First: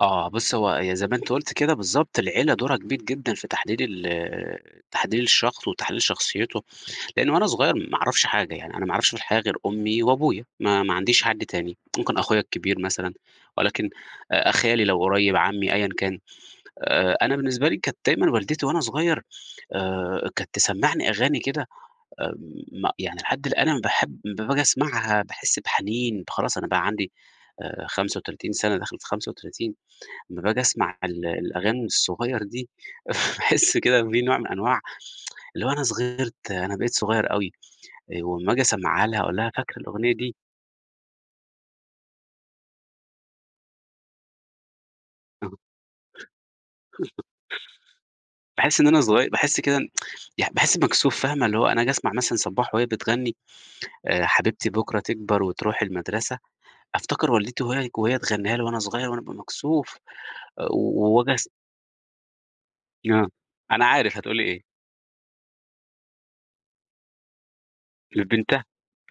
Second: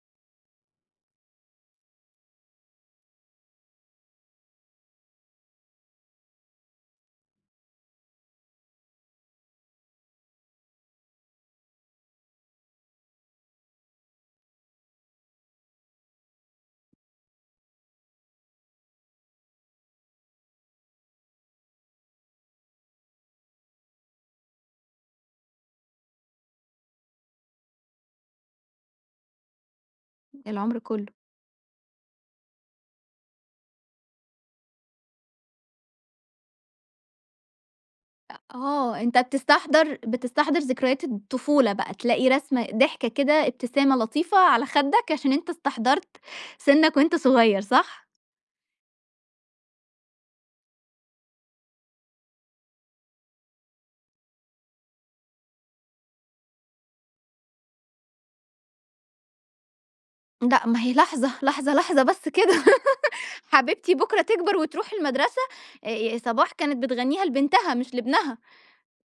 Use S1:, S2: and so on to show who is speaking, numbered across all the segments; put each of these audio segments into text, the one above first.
S1: آه. بُصّي، هو ي زي ما أنتِ قُلتِ كده بالضبط، العيلة دورها كبير جدًا في تحليل ال تحليل الشخص وتحليل شخصيته، لإن وأنا صغير ما أعرفش حاجة، يعني أنا ما أعرفش الحاجة، أنا ما أعرفش في الحياة غير أمي وأبويا، ما ما عنديش حد تاني. ممكن أخويا الكبير مثلًا ولكن أ خالي لو قريّب، عمّي أيًا كان. آآ أنا بالنسبة لي كانت دايمًا والدتي وأنا صغير آآ كانت تسمّعني أغاني كده آمم م يعني لحد الآن أنا باحب با باجي أسمعها، باحِس بحنين، خلاص أنا بَقى عندي آآ 35 سَنة، داخل في 35. لمّا باجي
S2: العمر
S1: أسمع
S2: كُلّه.
S1: ال الأغاني الصغير دي، باحِس كده في نوع من أنواع اللي هو أنا صغرت، أنا بقيت صغيّر أوي، آآ
S2: أ
S1: وأمّا آجي
S2: آه.
S1: أسمّعها
S2: أنت
S1: لها، أقول لها: "فاكرة
S2: بتستحضَر
S1: الأغنية دي؟"
S2: بتستحضَر ذكريات الطفولة بقى، تلاقي رسمة ضحكة كده، ابتسامة لطيفة على خَدّك، عشان أنت
S1: آه.
S2: استحضَرت سِنّك وأنت صغير صح؟
S1: باحِس إن أنا صغي باحِس كده إن يع باحِس مكسوف فاهمة؟ اللي هو أنا آجي أسمع مثلًا صباح وهي بتغنّي آآ حبيبتي بكرة تكبر وتروح المدرسة، أفتكر والدتي وهي ك وهي تغنّيها لي وأنا صغير وأنا أبقى مكسوف آآ
S2: لأ، ما هي
S1: و
S2: لحظة،
S1: وآجي أس
S2: لحظة، لحظة بس كده،
S1: آه. أنا
S2: حبيبتي
S1: عارف
S2: بكرة
S1: هتقولي
S2: تكبر
S1: إيه.
S2: وتروح المدرسة، آآ صباح كانت بتغنّيها لبنتها مش لابنها.
S1: لبنتها.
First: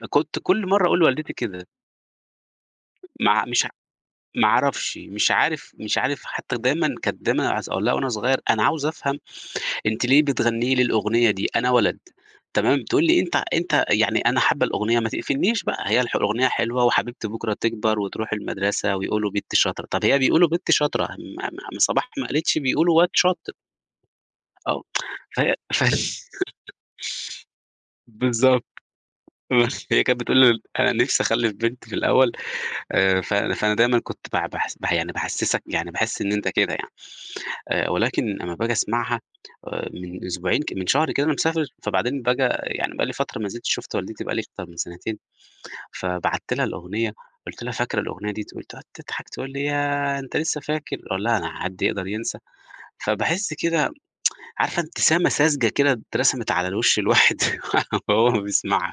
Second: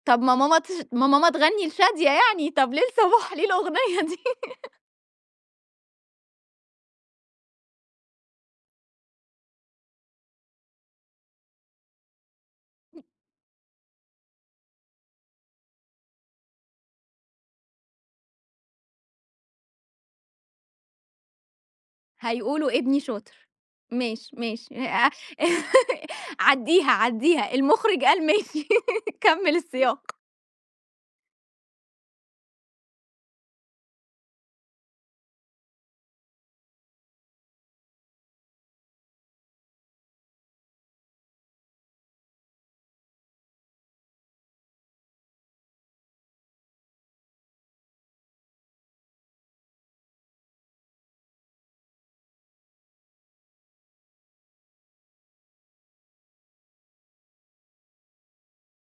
S2: طب ما
S1: كنت
S2: ماما
S1: كل
S2: تش
S1: مرّة أقول
S2: ما ماما
S1: لوالدتي كده.
S2: تغنّي لشادية يعني، طب ليه لصباح؟
S1: مع
S2: ليه
S1: مش
S2: الأغنية دي؟
S1: ما أعرفش، مش عارف مش عارف حتّى دايمًا كانِت دايمًا عظ أقول لها وأنا صغير: ،أنا عاوز أفهم أنتِ ليه بتغنّي لي الأغنية دي، أنا ولد." تمام؟ تقول لي: "أنت أنت يعني أنا حاّبة الأغنية ما تقفلنيش بقى" هي الح الأغنية حلوة وحبيبتي بكرة تكبر وتروح المدرسة، ويقولوا بنتي شاطرة، طيب هي بيقولوا بنتي شاطرة! ما- ما ما صباح ما قالتش
S2: هيقولوا
S1: بيقولوا
S2: ابني
S1: واد
S2: شاطر.
S1: شاطر.
S2: ماشي، ماشي
S1: آه.
S2: [unintelligible]
S1: فهي فهي
S2: عدّيها، عدّيها، المُخرِج قال
S1: بالضبط.
S2: ماشي كمّل
S1: [unintelligible] هي
S2: السياق.
S1: كانت بتقول ليه: "أنا نِفْسي أخلِّف بنت في الأول." آآ ف فأنا دايمًا كنت بع باحِس ب يعني باحسِّسك، يعني باحِس إن أنت كده يعني. آآ ولكن أمّا باجي أسمعها آآ من أسبوعين ك من شهر كده وأنا مسافر، فبعدين فجأة يعني بقى لي فترة ما نزلتش شُفت والدتي، بقى لي أكتر من سَنتين، فبعت لها الأغنية، قُلت لها: "فاكرة الأغنية دي؟" تقول تقعد تضحك، تقول لي: "ياه! أنت لسّه فاكر؟" أقول لها: "أنا حد يقدر ينسى." فباحِس كده عارفة ابتسامة ساذجة كده اترسمت على الوِش الواحد وهو بيسمعها.